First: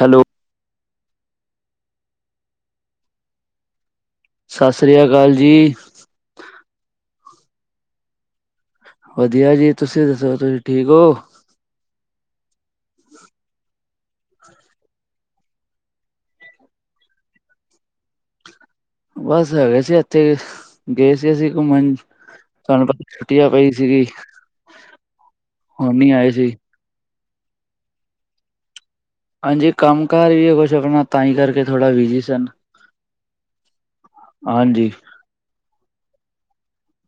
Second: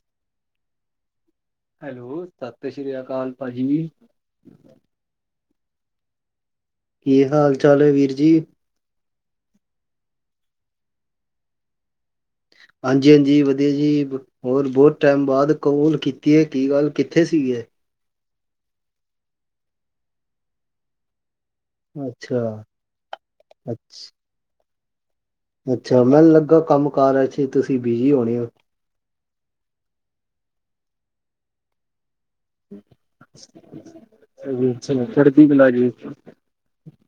Hello! Hello ਸਤਿ ਸ੍ਰੀ ਅਕਾਲ ਭਾਜੀ। ਸਤਿ ਸ਼੍ਰੀ ਅਕਾਲ ਜੀ। ਕੀ ਹਾਲ ਚਾਲ ਹੈ ਵੀਰ ਜੀ? ਵਧੀਆ ਜੀ! ਤੁਸੀਂ ਦੱਸੋ ਤੁਸੀਂ ਠੀਕ ਹੋ? ਹਾਂਜੀ -ਹਾਂਜੀ ਵਧੀਆ ਜੀ। ਹੋਰ ਬਹੁਤ ਟਾਈਮ ਬਾਅਦ ਕਬੂਲ ਕੀਤੀ ਏ। ਕੀ ਗੱਲ ਕਿੱਥੇ ਸੀਗੇ? ਬਸ ਹੈਗੇ ਸੀ ਇੱਥੇ। ਗਏ ਸੀ ਅਸੀਂ ਘੁੰਮਣ ਅੱਛਾ ਤੁਹਾਨੂੰ ਪਤਾ ਛੁੱਟੀਆਂ ਪਈ ਸੀਗੀ। ਅੱਛ ਹੁਣ ਅੱਛਾ ਨੀ ਆਏ ਮੈਨੂੰ ਸੀ ਲੱਗਾ ਕੰਮ ਕਾਰ ਚ ਤੁਸੀਂ ਬਿਜੀ ਹੋਣੇ ਹੋ। ਹਾਂਜੀ ਕੰਮ ਕਾਰ ਵੀ ਹੈ ਕੁਛ ਆਪਣਾ ਤਾਂ ਹੀ ਕਰਕੇ ਥੋੜਾ ਬਿਜੀ ਸਨ। ਹਾਂਜੀ ਚੜਦੀ ਕਲਾ ਜੀ।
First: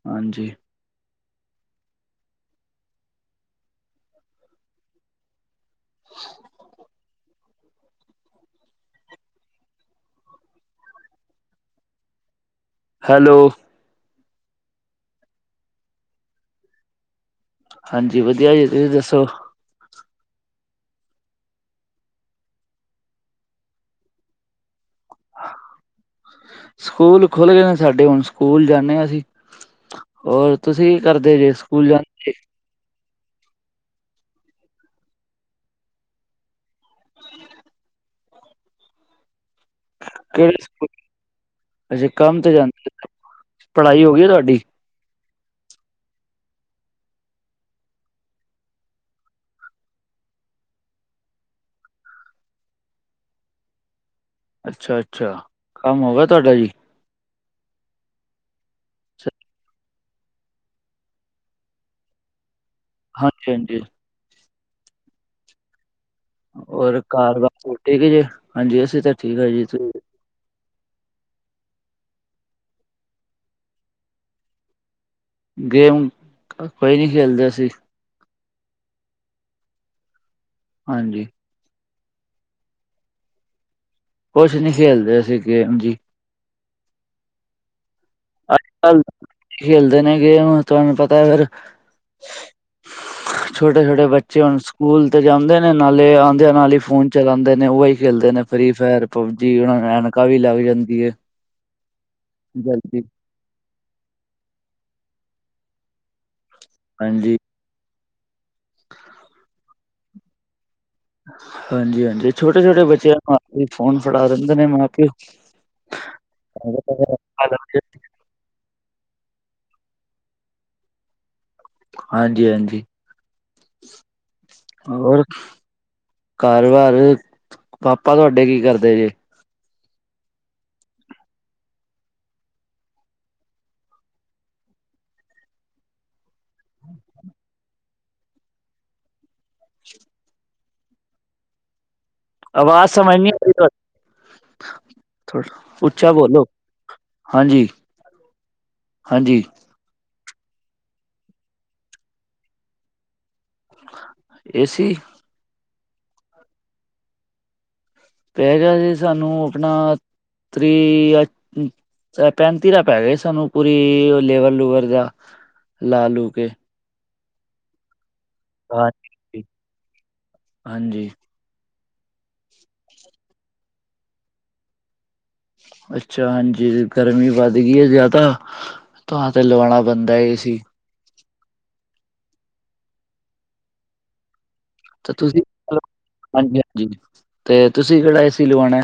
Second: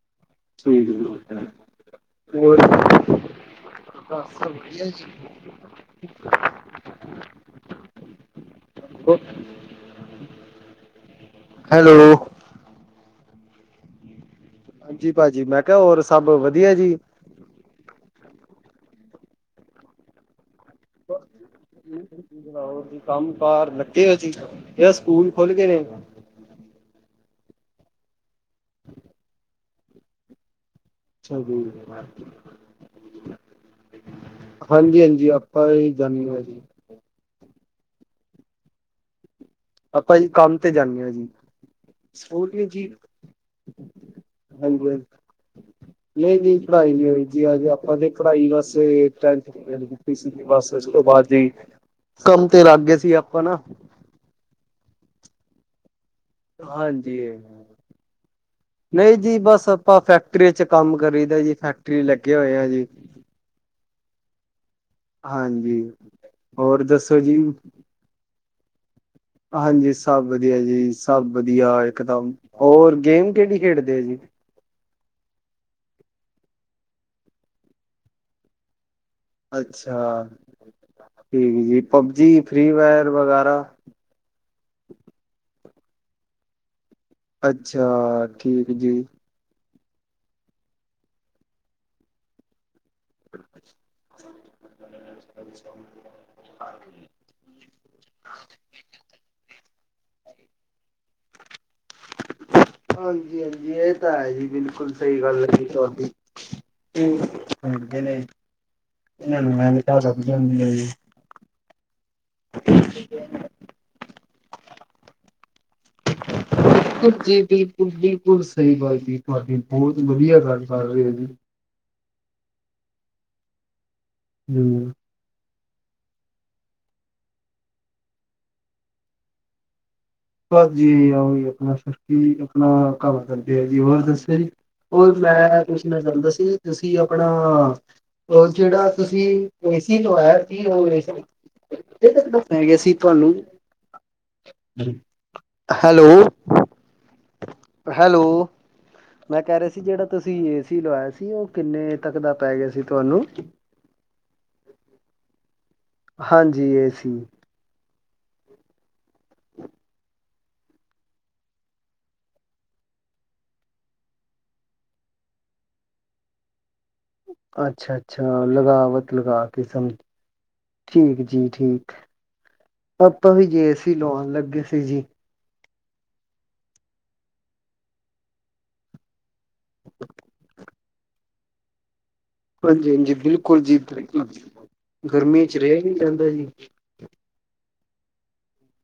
ਹਾਂਜੀ ਹੋਰ? ਹੋਰ ਈ ਵਣ ਨੇ। ਹੈਲੋ! ਹੈਲੋ! ਹਾਂਜੀ ਭਾਜੀ ਮੈਂ ਕਿਹਾ ਹੋਰ ਸਭ ਵਧੀਆ ਜੀ। ਹਾਂਜੀ ਵਧੀਆ ਜੀ! ਤੁਸੀਂ ਦੱਸੋ? ਮ ਕੰਮ- ਕਾਰ ਲੱਗੇ ਹੋਏ ਸੀ।, ਕਿ ਸਕੂਲ ਖੁੱਲ ਗਏ ਨੇ? ਸਕੂਲ ਖੁੱਲ ਗਏ ਨੇ, ਸਾਡੇ ਹੁਣ ਸਕੂਲ ਜਾਂਦੇ ਹਾਂ। ਅਸੀਂ ਔਰ ਤੁਸੀਂ? ਕਰਦੇ ਅੱਛਾ ਜੇ ਜੀ। ਸਕੂਲ ਜਾਂ ਹਾਂਜੀ -ਹਾਂਜੀ ਆਪਾਂ ਹੀ ਜਾਂਦੇ ਹਾਂ ਜੀ। ਹ ਆਪਾਂ ਜੀ ਕੰਮ ਕਿਹੜੇ ਤੇ ਸਕੂਲ? ਜਾਂਦੇ ਹਾਂ ਜੀ ਅੱਛਾ ਕੰਮ ਸਕੂਲ ਤੇ ਨੀ ਜੀ ਜਾਂਦੇ ਪੜ੍ਹਾਈ ਹੋ ਗਈ ਆ ਤੁਹਾਡੀ? ਹਾਂਜੀ ਹਾਂਜੀ ਨਹੀਂ ਨਹੀਂ ਪੜ੍ਹਾਈ ਨਹੀਂ ਹੋਈ ਅਜੇ ਆਪਾਂ ਤੇ ਪੜ੍ਹਾਈ ਵਸ। ਕੀਤੀ ਸੀਗੀ ਬਸ ਉਸ ਤੋਂ ਬਾਅਦ ਜੀ ਕੰਮ ਤੇ ਲੱਗ ਗਏ ਸੀ। ਆਪਾਂ ਨਾ, ਅੱਛਾ- ਅੱਛਾ ਕੰਮ ਹੋਗਾ ਤੁਹਾਡਾ ਜੀ? ਹਾਂਜੀ। ਨਹੀਂ ਜੀ ਬਸ ਆਪਾਂ ਫੈਕਟਰੀ ਚ ਕੰਮ ਕਰੀ ਦਾ ਜੀ ਫੈਕਟਰੀ ਲੱਗੇ ਹੋਏ ਆ ਜੀ ਹਾਂਜੀ ਹਾਂਜੀ ਹਾਂਜੀ ਹੋਰ ਔਰ ਦੱਸੋ ਜੀ ਘਰ ਬਾਰ ਸਭ ਠੀਕ ਹੈ ਜੀ ਹਾਂਜੀ ਅਸੀਂ ਤਾਂ ਠੀਕ ਆ ਜੀ ਤੁਸੀਂ ਹਾਂਜੀ ਸਭ ਵਧੀਆ ਜੀ ਸਭ ਵਧੀਆ ਇਕਦਮ ਹੋਰ ਗੇਮ ਕਿਹੜੀ ਖੇਡਦੇ ਆ ਜੀ ਗੇਮ ਕੋਈ ਨਹੀਂ ਖੇਲਦਾ ਸੀ ਅੱਛਾ ਹਾਂਜੀ ਠੀਕ ਜੀ ਪਬਜੀ ਫ੍ਰਰੀ ਫਾਇਰ ਵਗੈਰਾ ਕੁਛ ਨਹੀਂ ਖੇਲਦੇ ਅਸੀ ਗੇਮ ਜੀ ਅੱਛਾ ਠੀਕ ਜੀ। ਅਜਕਲ ਖੇਲਦੇ ਨੇ ਗੇਮ ਤੁਹਾਨੂੰ ਪਤਾ ਫਿਰ ਛੋਟੇ ਛੋਟੇ ਬੱਚੇ ਹੁਣ ਸਕੂਲ ਤੇ ਜਾਂਦੇ ਨੇ ਨਾਲੇ ਆਉਂਦੇ ਆ ਨਾਲ ਹੀ ਫੋਨ ਚਲਾਉਂਦੇ ਨੇ ਉਹੀ ਖੇਲਦੇ ਨੇ ਫ੍ਰਰੀ ਫਾਇਰ ਪਬਜੀ ਉਹ ਨੂੰ ਐਨਕਾ ਵੀ ਲੱਗ ਜਾਂਦੀ ਹੈ ਜਲਦੀ ਹਾਂਜੀ ਹਾਂਜੀ ਇਹ ਤਾਂ ਹੈ ਜ ਬਿਲਕੁਲ ਸਹੀ ਗੱਲ ਹੈ ਜੀ ਤੁਹਾਡੀ ਹ ਹਾਂਜੀ ਇਹਨਾਂ ਨੂੰ ਮੈਂ ਵੀ ਕੁਝਦੀ ਹਾਂਜੀ ਹਾਂਜੀ ਛੋਟੇ ਛੋਟੇ ਬੱਚਿਆਂ ਨੂੰ ਹੱਥ ਫ਼ੋਨ ਫੜਾ ਦਿੰਦੇ ਨੇ ਮਾਂ ਪਿਓ ਜੀ ਜੀ ਬਿਲਕੁਲ ਸਹੀ ਗੱਲ ਜੀ ਤੁਹਾਡੀ ਬਹੁਤ ਵਧੀਆ ਗੱਲ ਕਰ ਰਹੇ ਜੀ ਹਾਂਜੀ ਹਾਂਜੀ ਹਮ ਹੋਰ ਕਾਰ ਵਾਰ ਪਾਪਾ ਤੁਹਾਡੇ ਕੀ ਕਰਦੇ ਜੇ ਬਸ ਜੀ ਆਓ ਜ ਆਪਣਾ ਸਖ ਆਪਣਾ ਕੰਮ ਕਰਦੇ ਹੈ ਜੀ ਹੋਰ ਦੱਸਿਆ ਜੀ ਹੋਰ ਮੈਂ ਪੁੱਛਣਾ ਚਾਹੁੰਦਾ ਸੀ ਤੁਸੀਂ ਆਪਣਾ ਉਹ ਜਿਹੜਾ ਤੁਸੀਂ ਏਸੀ ਤੋਂ ਆਇਆ ਸੀ ਉਹ ਏਸੀ ਦੇ ਸਕਦੇ ਹੋ ਆਵਾਜ਼ ਸਮਝਨੀ ਆਈ ਹੈਲੋ ਉੱਚਾ ਬੋਲੋ ਹਾਂਜੀ ਹੈਲੋ ਮੈਂ ਹਾਂਜੀ ਕਹਿ ਰਿਹਾ ਸੀ ਜਿਹੜਾ ਤੁਸੀਂ ਏ ਸੀ ਲਵਾਇਆ ਸੀ ਉਹ ਕਿੰਨੇ ਤੱਕ ਦਾ ਪੈ ਗਿਆ ਸੀ ਤੁਹਾਨੂੰ ਏਸੀ ਹਾਂਜੀ ਇਹ ਸੀ ਪੈ ਗਿਆ ਸੀ ਸਾਨੂੰ ਆਪਣਾ ਪੈਂਤੀ ਦਾ ਪੈ ਗਏ ਸਾਨੂੰ ਪੂਰੀ ਲੇਵਰ ਲੂਵਰ ਦਾ ਲਾ ਲੂ ਕੇ ਅੱਛਾ ਅੱਛਾ ਲਗਾਵਤ ਲਗਾ ਹਾਂਜੀ ਕੇ ਸਮਝ ਹਾਂਜੀ ਠੀਕ ਜੀ ਠੀਕ ਪਾਪਾ ਵੀ ਜੇ ਸੀ ਲਾਉਣ ਲੱਗੇ ਸੀ ਜੀ ਅੱਛਾ ਹਾਂਜੀ ਗਰਮੀ ਵੱਧ ਗਈ ਹੈ ਜ਼ਿਆਦਾ ਤਾਂ ਤੇ ਲਵਾਉਣਾ ਬੰਦਾ ਏ ਸੀ ਹਾਂਜੀ ਹਾਂਜੀ ਬਿਲਕੁਲ ਜੀ ਤਾਂ ਤੁਸੀਂ ਗਰਮੀ ਚ ਰਿਹਾ ਨ ਜਾਂਦਾ ਜੀ ਹਾਂਜੀ ਹਾਂਜੀ ਤੇ ਤੁਸੀਂ ਕਿਹੜਾ ਏ ਸੀ ਲਵਾਉਣਾ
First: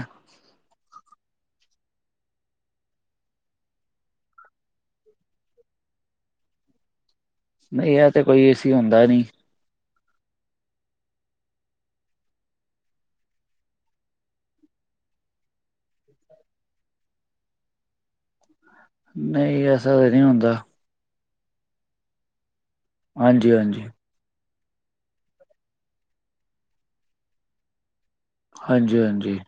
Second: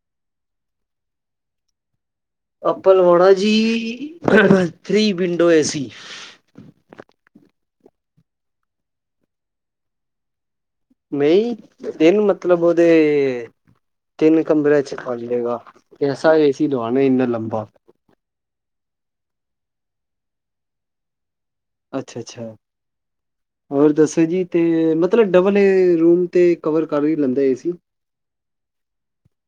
[inaudible] ਨਹੀਂ ਇਹ ਤੇ ਕੋਈ ਏਸੀ ਹੁੰਦਾ ਨਹੀਂ ਮਈ ਦਿਨ ਮਤਲਬ ਉਹਦੇ ਤਿੰਨ ਕਮਰਿਆਂ ਚ ਪ ਜਾਏਗਾ ਐਸਾ ਏ ਸੀ ਦਵਾਣਾ ਇੰਨਾ ਲੰਬਾ ਨਹੀਂ ਐਸਾ ਤਾਂ ਨਹੀਂ ਹੁੰਦਾ ਅੱਛਾ ਅੱਛਾ ਹਾਂਜੀ ਹਾਂਜੀ ਹੋਰ ਦੱਸੋ ਜੀ ਤੇ ਮਤਲਬ, ਡਬਲ ਰੂਮ ਤੇ ਕਵਰ ਕਰ ਹੀ ਲੈਂਦਾ ਏਸੀ। ਹਾਂਜੀ-ਹਾਂਜੀ।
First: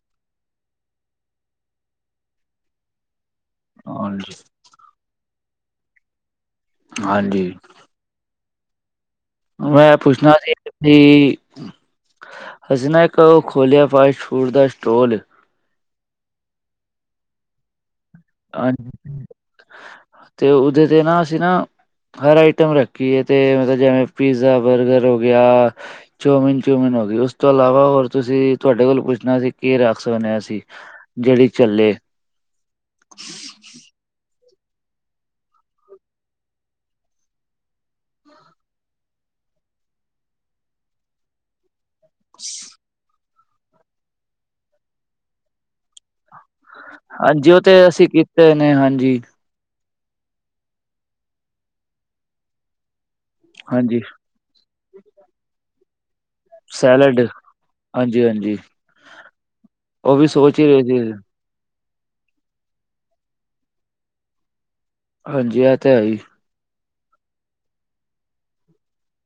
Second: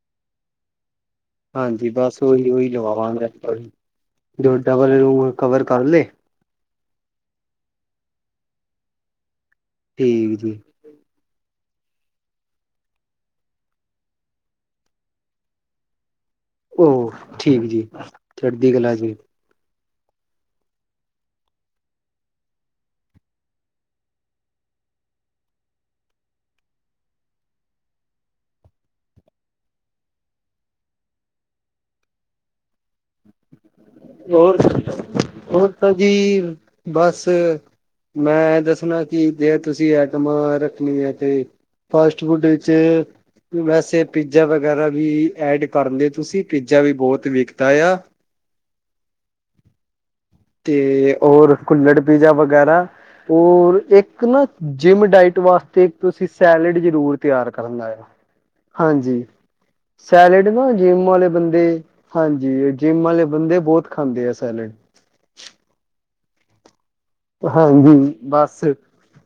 ਹਾਂਜੀ, ਬਸ ਓਹੀ-ਓਹੀ ਲਵਾਵਾਂਗੇ, ਹਾਂਜੀ ਜੋ ਡਬਲ ਰੂਮ ਕਵਰ ਕਰਲੇ। ਹਾਂਜੀ। ਮੈਂ, ਪੁੱਛਣਾ ਠੀਕ ਸੀ ਜੀ ਤੇ, ਅਸੀੇ ਨਾ ਇੱਕ ਉਹ ਖੋਲਿਆ ਫਾਸਟ-ਫੂਡ ਦਾ ਸਟੋਲ ਓ, ਠੀਕ ਜੀ। ਚੜ੍ਹਦੀ ਹਾਂ [inaudible] ਤੇ, ਉਹਦੇ ਤੇ ਨਾ, ਅਸੀਂ ਨਾ ਹਰ ਆਈਟਮ ਰੱਖੀਏ, ਅਤੇ ਮਤਲਬ ਜਿਵੇਂ ਪੀਜ਼ਾ, ਬਰਗਰ ਹੋਗਿਆ। ਚੋਮਿਨ-ਚੁਮੀਨ ਹੋ ਗਈ, ਉਸ ਤੋਂ ਇਲਾਵਾ ਹੋਰ ਤੁਸੀਂ, ਤੁਹਾਡੇ ਕੋਲ ਪੁੱਛਣਾ ਸੀ, ਕੇ ਰੱਖ ਸਕਨੇ ਹਾਂ ਅਸੀ। ਜਿਹੜੀ ਚੱਲੇ। [inaudible] ਹੋਰ, ਹੋਰ ਤਾਂ ਜੀ, ਬਸ ਮੈਂ ਦੱਸਣਾ ਕਿ, ਜੇ ਤੁਸੀਂ ਆਈਟਮ ਰੱਖਣੀਆਂ ਤੇ ਫਾਸਟ-ਫੂਡ ਵਿੱਚ, ਵੈਸੇ ਪੀਜ਼ਾ ਵਗੈਰਾ ਵੀ ਐਡ ਕਰਲੇ ਤੁਸੀ? ਪੀਜ਼ਾ ਵੀ, ਬਹੁਤ ਹਾਂਜੀ ਉਹ ਵਿਕਦਾ ਯਾ। ਅਸੀਂ ਤੇ, ਨੇ ਹਾਂਜੀ। ਤੇ ਹੋਰ ਕੁੁੱਲੜ ਪੀਜ਼ਾ ਵਗੈਰਾ, ਓਰ ਹਾਂਜੀ ਇੱਕ ਨਾ ਜਿੰਮ ਡਾਇਟ ਵਾਸਤੇ ਤੁਸੀਂ ਸੈਲੇਡ ਜ਼ਰੂਰ ਸੈਲਡ ਤਿਆਰ ਕਰਨਾ ਏ। ਹਾਂਜੀ ਹਾਂਜੀ ਹਾਂਜੀ। ਉਹ ਵੀ ਸੈਲਡ ਸੋਚ ਹੀ ਨਾ, ਰਹੇ ਸੀ ਜਿੰਮ ਵਾਲੇ ਬੰਦੇ ਹਾਂਜੀ, ਜਿੰਮ ਵਾਲੇ ਬੰਦੇ ਬਹੁਤ ਖਾਂਦੇ ਆ, ਸੈਲੇਡ। ਹਾਂਜੀ, ਐ, ਤਾ ਹੈਹੀ। ਹਾਂਜੀ, ਬਸ।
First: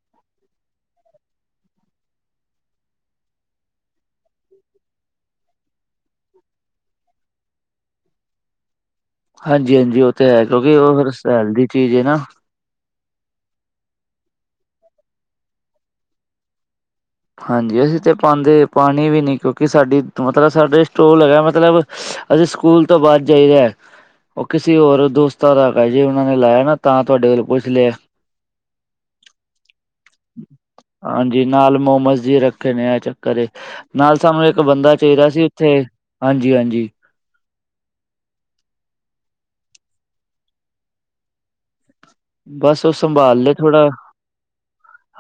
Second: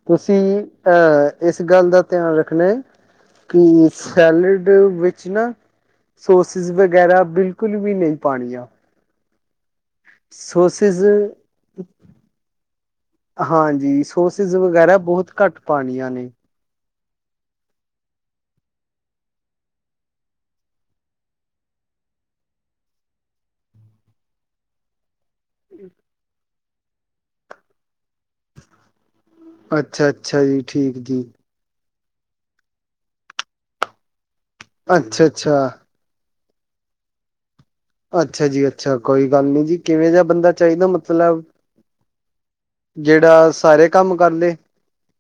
ਤੁਸੀਂ ਅਂਹ ਇਸ ਗੱਲ ਦਾ ਧਿਆਨ ਰੱਖਣਾ ਏ ਕੀ, ਸੈਲੇਡ ਵਿੱਚ ਨਾ ਸੋਸਿਸ ਵਗੈਰਾ ਬਿਲਕੁਲ ਵੀ ਨਹੀਂ ਪਾਣੀਆਂ। ਹਾਂਜੀ-ਹਾਂਜੀ, ਉਹ ਤੇ ਹੈ, ਕਿਉਂਕਿ ਸੋਸਿਸ ਉਹ ਫ--ਸ ਹੈਲਦੀ ਦੀ ਚੀਜ਼ ਏ ਨਾ। ਹਾਂਜੀ, ਸੋਸਿਸ ਵਗੈਰਾ ਬਹੁਤ ਘੱਟ ਪਾਣੀਆਂ ਨੇ। ਹਾਂਜੀ, ਅਸੀਂ ਤਾਂ ਪਾਂਦੇ, ਪਾਣੀ ਵੀ ਨਹੀਂ, ਕਿਉਂਕਿ ਸਾਡੀ ਮਤਲਬ ਸਾਡੇ ਸਟੋਲ ਹੈਗਾ, ਮਤਲਬ ਅਸੀਂ ਸਕੂਲ ਤੋਂ ਬਾਅਦ ਜਾਈਦਾ ਉਹ ਕਿਸੇ ਹੋਰ ਦੋਸਤਾਂ ਦਾ, ਜੇ ਉਹਨਾਂ ਨੇ ਲਾਇਆ ਨਾ ਤਾਂ ਤੁਹਾਡੇ ਕੋਲ ਪੁੱਛ ਲਿਆ। ਅੱਛਾ-ਅੱਛਾ ਜੀ, ਠੀਕ ਜੀ। ਹਾਂਜੀ, ਨਾਲ ਮੋਮੋਸ ਜੇ ਰੱਖੇ ਨੇ ਐ ਚੱਕਰ ਏ, ਨਾਲ ਸਾਨੂੰ ਇੱਕ ਬੰਦਾ ਚਾਹੀਦਾ ਸੀ, ਅੱਛਾ-ਅੱਛਾ, ਇੱਥੇ ਹਾਂਜੀ-ਹਾਂਜੀ। ਅੱਛਾ ਜੀ, ਅੱਛਾ। ਕੋਈ ਗੱਲ ਨੀ ਜੀ, ਕਿਵੇਂ ਜਿਹਾ ਬੰਦਾ ਚਾਹੀਦਾ? ਮਤਲਬ ਬਸ ਉਹ ਸੰਭਾਲ ਜਿਹੜਾ ਲਏ ਥੋੜਾ ਸਾਰੇ ਕੰਮ ਕਰਲੇ।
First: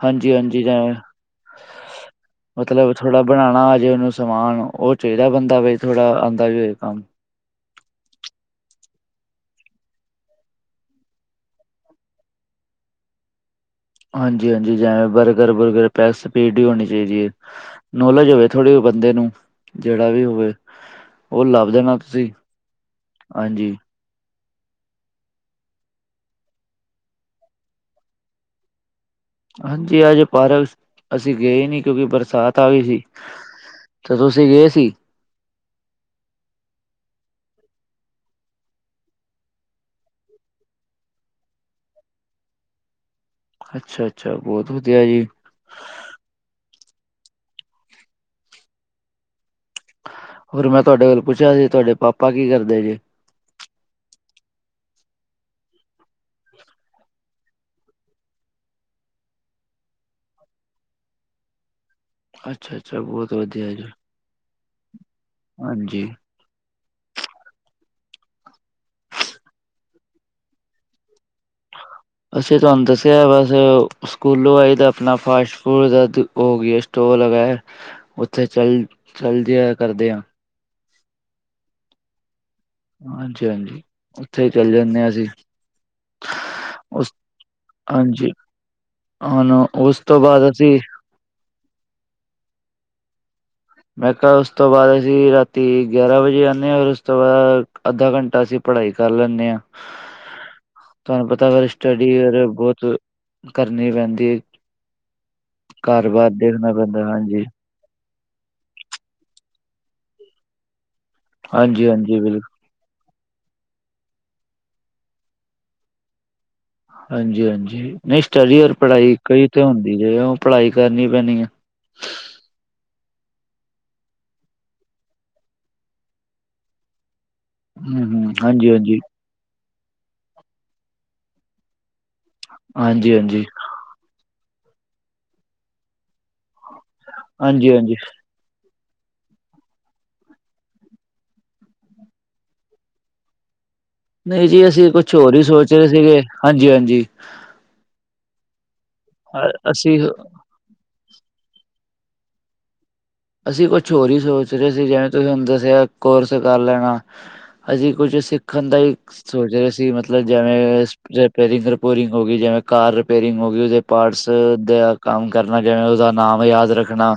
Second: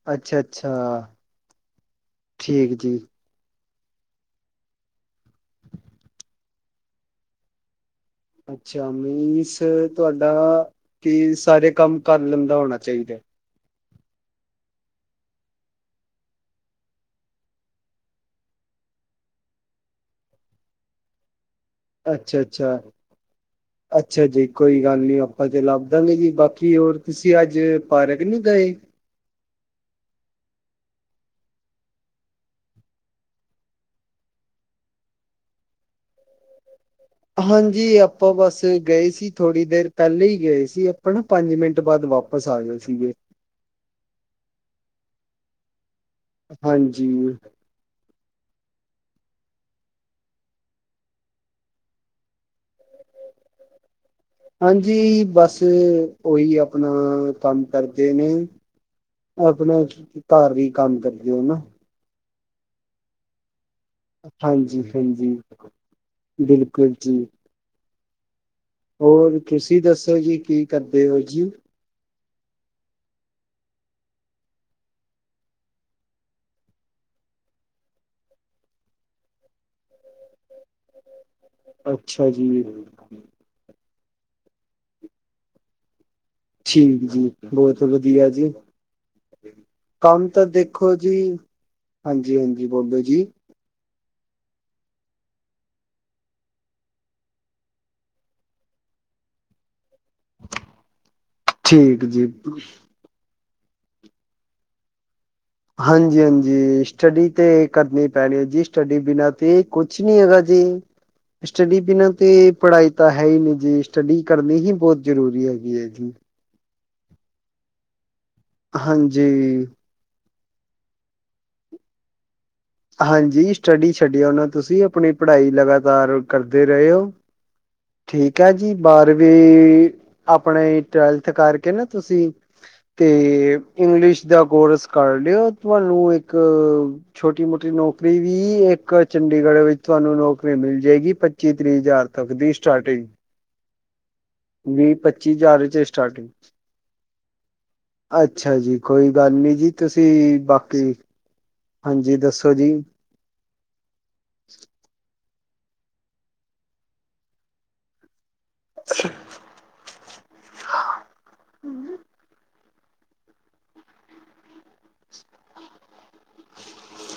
ਹਾਂਜੀ-ਹਾਂਜੀ ਅੱਛਾ-ਅੱਛਾ। ਜਿਵੇਂ ਠੀਕ ਮਤਲਬ, ਜੀ ਥੋੜਾ ਬਣਾਣਾ ਆਜੇ ਉਹਨੂੰ ਸਮਾਨ। ਉਹ ਚਾਹੀਦਾ ਬੰਦਾ ਬਈ ਥੋੜਾ ਆਂਦਾ ਵੀ ਹੋਏ ਕੰਮ। ਅੱਛਾ, ਮੀਨਸ, ਤੁਹਾਡਾ ਕੀ ਸਾਰੇ ਕੰਮ ਕਰ ਲੈਂਦਾ ਹੋਣਾ ਚਾਹੀਦਾ। ਹਾਂਜੀ-ਹਾਂਜੀ, ਜਵੇਂ ਬਰਗਰ, ਬੁਰਗਰ ਪੈ ਸਪੀਡ ਹੀ ਹੋਣੀ ਚਾਹੀਦੀ ਏ। ਨੋਲੇਜ ਹੋਵੇ ਥੋੜ੍ਹੀ ਬੰਦੇ ਨੂੰ, ਜਿਹੜਾ ਵੀ ਹੋਵੇ। ਉਹ ਲੱਭ ਦੇਨਾ। ਅੱਛਾ-ਅੱਛਾ। ਅੱਛਾ ਜੀ, ਕੋਈ ਗੱਲ ਨੀ, ਆਪਾਂ ਤੇ ਲੱਭਦਾਂਗੇ ਜੀ, ਬਾਕੀ ਹੋਰ ਤੁਸੀਂ ਅੱਜ ਪਾਰਕ ਨਹੀ ਗਏ? ਹਾਂਜੀ, ਅੱਜ ਪਾਰਕ ਅਸੀਂ ਗਏ ਨਹੀਂ, ਕਿਉਂਕਿ ਬਰਸਾਤ ਆ ਗਈ ਸੀ। ਤੇ ਤੁਸੀਂ ਗਏ ਸੀ [unintelligible] ਹਾਂਜੀ ਆਪਾਂ ਬਸ ਗਏ ਸੀ ਥੋੜ੍ਹੀ ਦੇਰ ਪਹਿਲੇ ਹੀ ਗਏ ਸੀ ਆਪਾਂ ਨਾ ਪੰਜ ਮਿੰਟ ਬਾਅਦ ਵਾਪ ਵਾਪਸ ਆਏ ਸੀਗੇ ਅੱਛਾ ਅੱਛਾ ਬਹੁਤ ਵਧੀਆ ਜੀ ਹਾਂਜੀ। ਹੋਰ, ਮੈਂ ਤੁਹਾਡੇ ਕੋਲ ਪੁੱਛਿਆ ਜੀ, ਤੁਹਾਡੇ ਪਾਪਾ ਕੀ ਕਰਦੇ ਜੀ? ਹਾਂਜੀ ਬਸ ਓਹੀ ਆਪਣਾ ਕੰਮ ਕਰਦੇ ਨੇ ਆਪਣਾ ਘਰ ਹੀ ਕੰਮ ਕਰ ਦਿਓ ਨਾ ਅੱਛਾ ਅੱਛਾ, ਬਹੁਤ ਵਧੀਆ ਜੀ ਹਾਂਜੀ, ਹਾਂਜੀ, ਹਾਂਜੀ ਬਿਲਕੁਲ ਜੀ। ਹੋਰ ਤੁਸੀਂ ਦੱਸੋ ਜੀ ਕੀ ਕਰਦੇ ਹੋ ਜੀ। ਅੱਛਂ, ਤੁਹਾਨੂੰ ਦੱਸਿਆ, ਬਸ ਸਕੂਲੋਂ ਆਈ ਤਾਂ ਆਪਣਾ ਫਾਸਟ ਫੂਡ ਦਾ ਹੋ ਗਿਆ ਸਟੋਲ ਵਗੈ। ਉੱਥੇ, ਚੱਲ ਚੱਲ, ਜਿਆ ਕਰਦੇ ਹ ਅੱਛਾ ਜੀ, ਹਾਂਜੀ ਹਾਂਜੀ ਉੱਥੇ ਹੀ ਚਲੇ ਜਾਂਦੇ ਹਾਂ ਅਸੀਂ [unintelligible] ਠੀਕ ਉਸ ਜੀ, ਬਹੁਤ ਵਧੀਆ ਹਾਂਜੀ ਜੀ ਹੁਣ ਉਸ ਤੋਂ ਕੰਮ ਤਾਂ ਬਾਅਦ ਅਸੀਂ ਦੇਖੋ ਜੀ, ਹਾਂਜੀ ਹਾਂਜੀ, ਬੋਬਾ ਜੀ ਮੈਂ ਕਿਹਾ ਉਸ ਤੋਂ ਬਾਅਦ ਅਸੀਂ ਰਾਤੀ ਗਿਆਰਾਂ ਵਜੇ ਆਦੇ ਹਾਂ ਔਰ ਉਸ ਤੋਂ ਬਾਅਦ ਅੱਧਾ ਘੰਟਾ ਅਸੀਂ। ਪੜ੍ਹਾਈ ਕਰ ਲੈਂਦੇ ਹਾਂ [unintelligible] ਤੁਹਾਨੂੰ ਪਤਾ ਵ ਠੀਕ ਸਟੱਡੀ ਜੀ ਬਹੁਤ ਕਰਨੀ ਪੈਂਦੀ ਹੈ। ਘਰ ਹਾਂਜੀ ਬਾਰ ਦੇਖਣਾ ਹਾਂਜੀ, ਪੈਂਦਾ ਸਟੱਡੀ ਹਾਂਜੀ ਤੇ, ਕਰਨੀ ਪੈਣੀ ਹੈ, ਜੀ ਸਟੱਡੀ ਬਿਨਾਂ ਤੇ ਕੁਛ, ਨੀ ਹੈਗਾ ਜੀ। ਸਟੱਡੀ ਹਾਂਜੀ ਬਿਨਾਂ ਹਾਂਜੀ ਬਿਲਕੁਲ ਤੇ, ਪੜ੍ਹਾਈ ਤਾਂ ਹੈ ਹੀ ਨਹੀਂ ਜੀ ਸਟੱਡੀ ਕਰਨੀ ਹੀ ਬਹੁਤ ਜ਼ਰੂਰੀ ਹੈਗੀ ਹੈ ਜੀ। ਹਾਂਜੀ ਹਾਂਜੀ, ਨਹੀਂ ਸਟੱਡੀ ਔਰ ਪੜ੍ਹਾਈ ਕਈ ਤੇ ਹਾਂਜੀ। ਹੁਣ, ਉਹ ਪੜ੍ਹਾਈ ਕਰਨੀ ਪੈਣੀ ਆ। ਹਾਂਜੀ, ਸਟੱਡੀ ਛੱਡ ਆਣਾ ਤੁਸੀਂ ਆਪਣੀ ਪੜ੍ਹਾਈ ਲਗਾਤਾਰ ਕਰਦੇ ਰਹੇ ਹੋ। ਹਮ ਹਮ ਠੀਕ, ਹੈ ਹਾਂਜੀ ਜੀ ਹਾਂਜੀ ਬਾਰਵੀਂ, ਵੀ ਆਪਣੇ ਟਵੈਲਥ ਕਰਕੇ ਨਾ ਤੁਸੀਂ ਤੇ ਹਾਂਜੀ ਹਾਂਜੀ ਇੰਗਲਿਸ਼ ਦਾ ਕੋਰਸ ਕਰ ਲਿਓ ਤੁਹਾਨੂੰ ਇੱਕ ਛੋਟੀ ਹਾਂਜੀ ਮੋਟੀ ਹਾਂਜੀ ਨੌਕਰੀ ਵੀ ਇੱਕ ਚੰਡੀਗੜ੍ਹ ਵਿੱਚ ਤੁਹਾਨੂੰ ਨੌਕਰੀ ਮਿਲ ਜਾਏਗੀ। ਪੱਚੀ ਤ੍ਰੀਹ ਹਜ਼ਾਰ ਤੱਕ ਦੀ ਸਟਾਰਟਿੰਗ, [unintelligible] ਨਹੀਂ ਜੀ ਅਸੀਂ ਵੀਹ ਕੁਛ ਪੱਚੀ ਹੋਰ ਹੀ ਹਜ਼ਾਰ ਸੋਚ ਚ ਰਹੇ ਸੀਗੇ, ਸਟਾਰਟਿੰਗ ਹਾਂਜੀ ਹਾਂਜੀ ਅੱਛਾ ਜੀ, ਕੋਈ ਗੱਲ ਨਹੀਂ ਜੀ ਅ- ਅਸੀਂ ਤੁਸੀਂ, ਬਾਕੀ ਹਾਂਜੀ, ਦੱਸੋ ਜੀ ਅਸੀਂ ਕੁਛ ਹੋਰ ਹੀ ਸੋਚ ਰਹੇ ਸੀ ਜਿਵੇਂ ਤੁਸੀਂ ਹੂੰ ਦੱਸਿਆ ਕੋਰਸ ਕਰ ਲੈਣਾ। ਅਸੀਂ, ਕੁਝ ਸਿੱਖ ਖੰਦਾ ਹੀ ਸੋਚ ਰਿਹਾ ਸੀ ਮਤਲਬ, ਜਿਵੇਂ ਰਿਪੇਰਿੰਗ ਰਿਪੋਰਿੰਗ ਹੋ ਗਈ ਜਿਵੇਂ, ਕਾਰ ਰਿਪੇਰਿੰਗ ਹੋ ਗਈ ਉਹਦੇ ਪਾਰਟਸ ਦਾ ਕੰਮ ਕਰਨਾ ਜਵੇਂ ਉਹਦਾ ਨਾਮ ਯਾਦ ਰੱਖਣਾ।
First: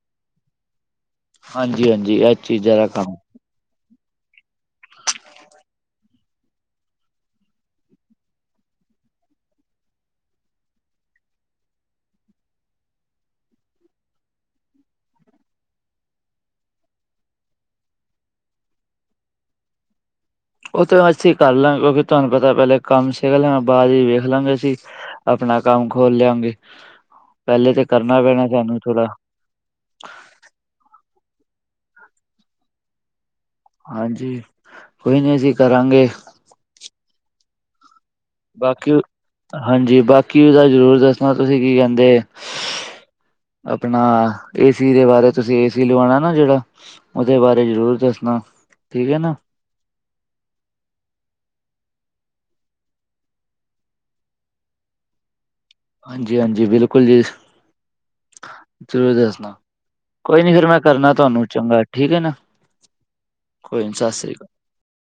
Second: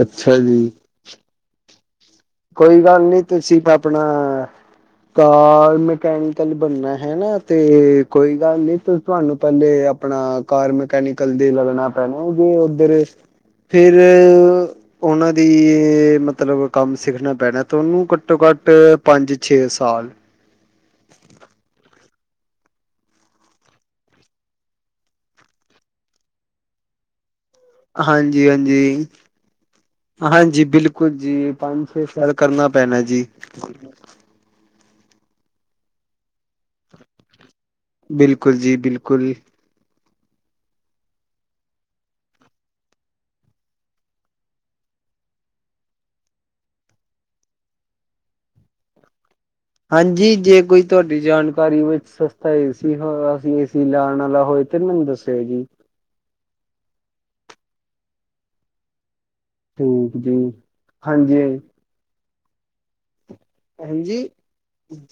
ਅੱਛਾ ਜੀ, ਹਾਂਜੀ, ਹਾਂਜੀ, ਚੀਜ਼ਾਂ ਕੋਈ ਦਾ ਗੱਲ ਕੰਮ ਨਹੀਂ ਤੁਸੀਂ ਆਪਣਾ, ਕਾਰ ਮਕੈਨੀਕਲ ਬਣਨਾ ਹੈ, ਨਾ ਤੇ ਕੋਈ ਗੱਲ ਨੀ ਤੁਹਾਨੂੰ ਪਹਿਲੇ, ਆਪਣਾ ਕਾਰ ਮਕੈਨੀਕਲ ਦੇ ਲੱਗਣਾ ਪੈਣਾ ਜੀ ਉੱਧਰ ਫੇਿਰ ਉਹਨਾਂ ਦੀ ਮਤਲਬ ਕੰਮ ਸਿੱਖਣਾ ਪੈਣਾ ਤਾਂ ਉਹਨੂੰ ਘੱਟੋ ਘੱਟ ਪੰਜ ਛੇ ਸਾਲ ਉਹ ਤੋਂ ਅਸੀਂ ਕਰ ਲਾਂਗੇ ਕਿਉਂਕਿ ਤੁਹਾਨੂੰ ਪਤਾ ਪਹਿਲੇ ਕੰਮ ਸਿੱਖ ਲੈ ਬਾਅਦ ਹੀ ਵੇਖ ਲਾਂਗੇ ਅਸੀਂ ਆਪਣਾ ਕੰਮ ਖੋਲ ਲਿਆਂਗੇ ਪਹਿਲੇ ਤੇ ਕਰਨਾ ਪੈਣਾ ਹਾਂਜੀ ਸਾਨੂੰ ਹਾਂਜੀ ਥੋੜਾ ਹਾਂਜੀ, ਬਿਲਕੁਲ ਜੀ, ਪੰਜ- ਛੇ ਸਾਲ ਕਰਨਾ ਪੈਣਾ ਜੀ। ਹਾਂਜੀ, ਕੋਈ ਨਹੀਂ, ਅਸੀਂ ਕਰਾਂਗੇ। ਬਿਲਕੁਲ ਜੀ, ਬਾਕੀ ਬਿਲਕੁਲ। ਹਾਂਜੀ, ਬਾਕੀ ਉਹਦਾ ਜ਼ਰੂਰ ਦੱਸਣਾ, ਤੁਸੀਂ ਕੀ ਕਹਿੰਦੇ? ਆਪਣਾ ਏਸੀ ਦੇ ਬਾਰੇ, ਤੁਸੀਂ ਏਸੀ ਲਵਾਉਣਾ ਨਾ ਜਿਹੜਾ। ਉਹਦੇ ਬਾਰੇ ਜ਼ਰੂਰ ਦੱਸਣਾ, ਠੀਕ ਹੈ ਨਾ। ਹਾਂਜੀ, ਜੇ ਕੋਈ ਤੁਹਾਡੀ ਜਾਣਕਾਰੀ ਵਿੱਚ ਸਸਤਾ ਏਸੀ ਹੋ, ਏਸੀ ਲਾਉਣ ਵਾਲਾ ਹੋਏ। ਫਿਰ, ਮੈਂਨੂੰ ਦੱਸਿਓ ਜੀ। ਹਾਂਜੀ- ਹਾਂਜੀ ਬਿਲਕੁਲ ਜੀ, ਜ਼ਰੂਰ ਦੱਸਣਾ ਠੀਕ ਜੀ ਕੋਈ ਨੀ, ਫੇਰ ਮੈਂ ਕਰਨਾ ਹਾਂਜੀ ਤੁਹਾਨੂੰ ਚੰਗਾ, ਠੀਕ ਹੈ ਨਾ, ਕੋਈ ਨੀ, ਸਤਿ ਹਾਂਜੀ ਸ੍ਰੀ ਅਕਾਲ।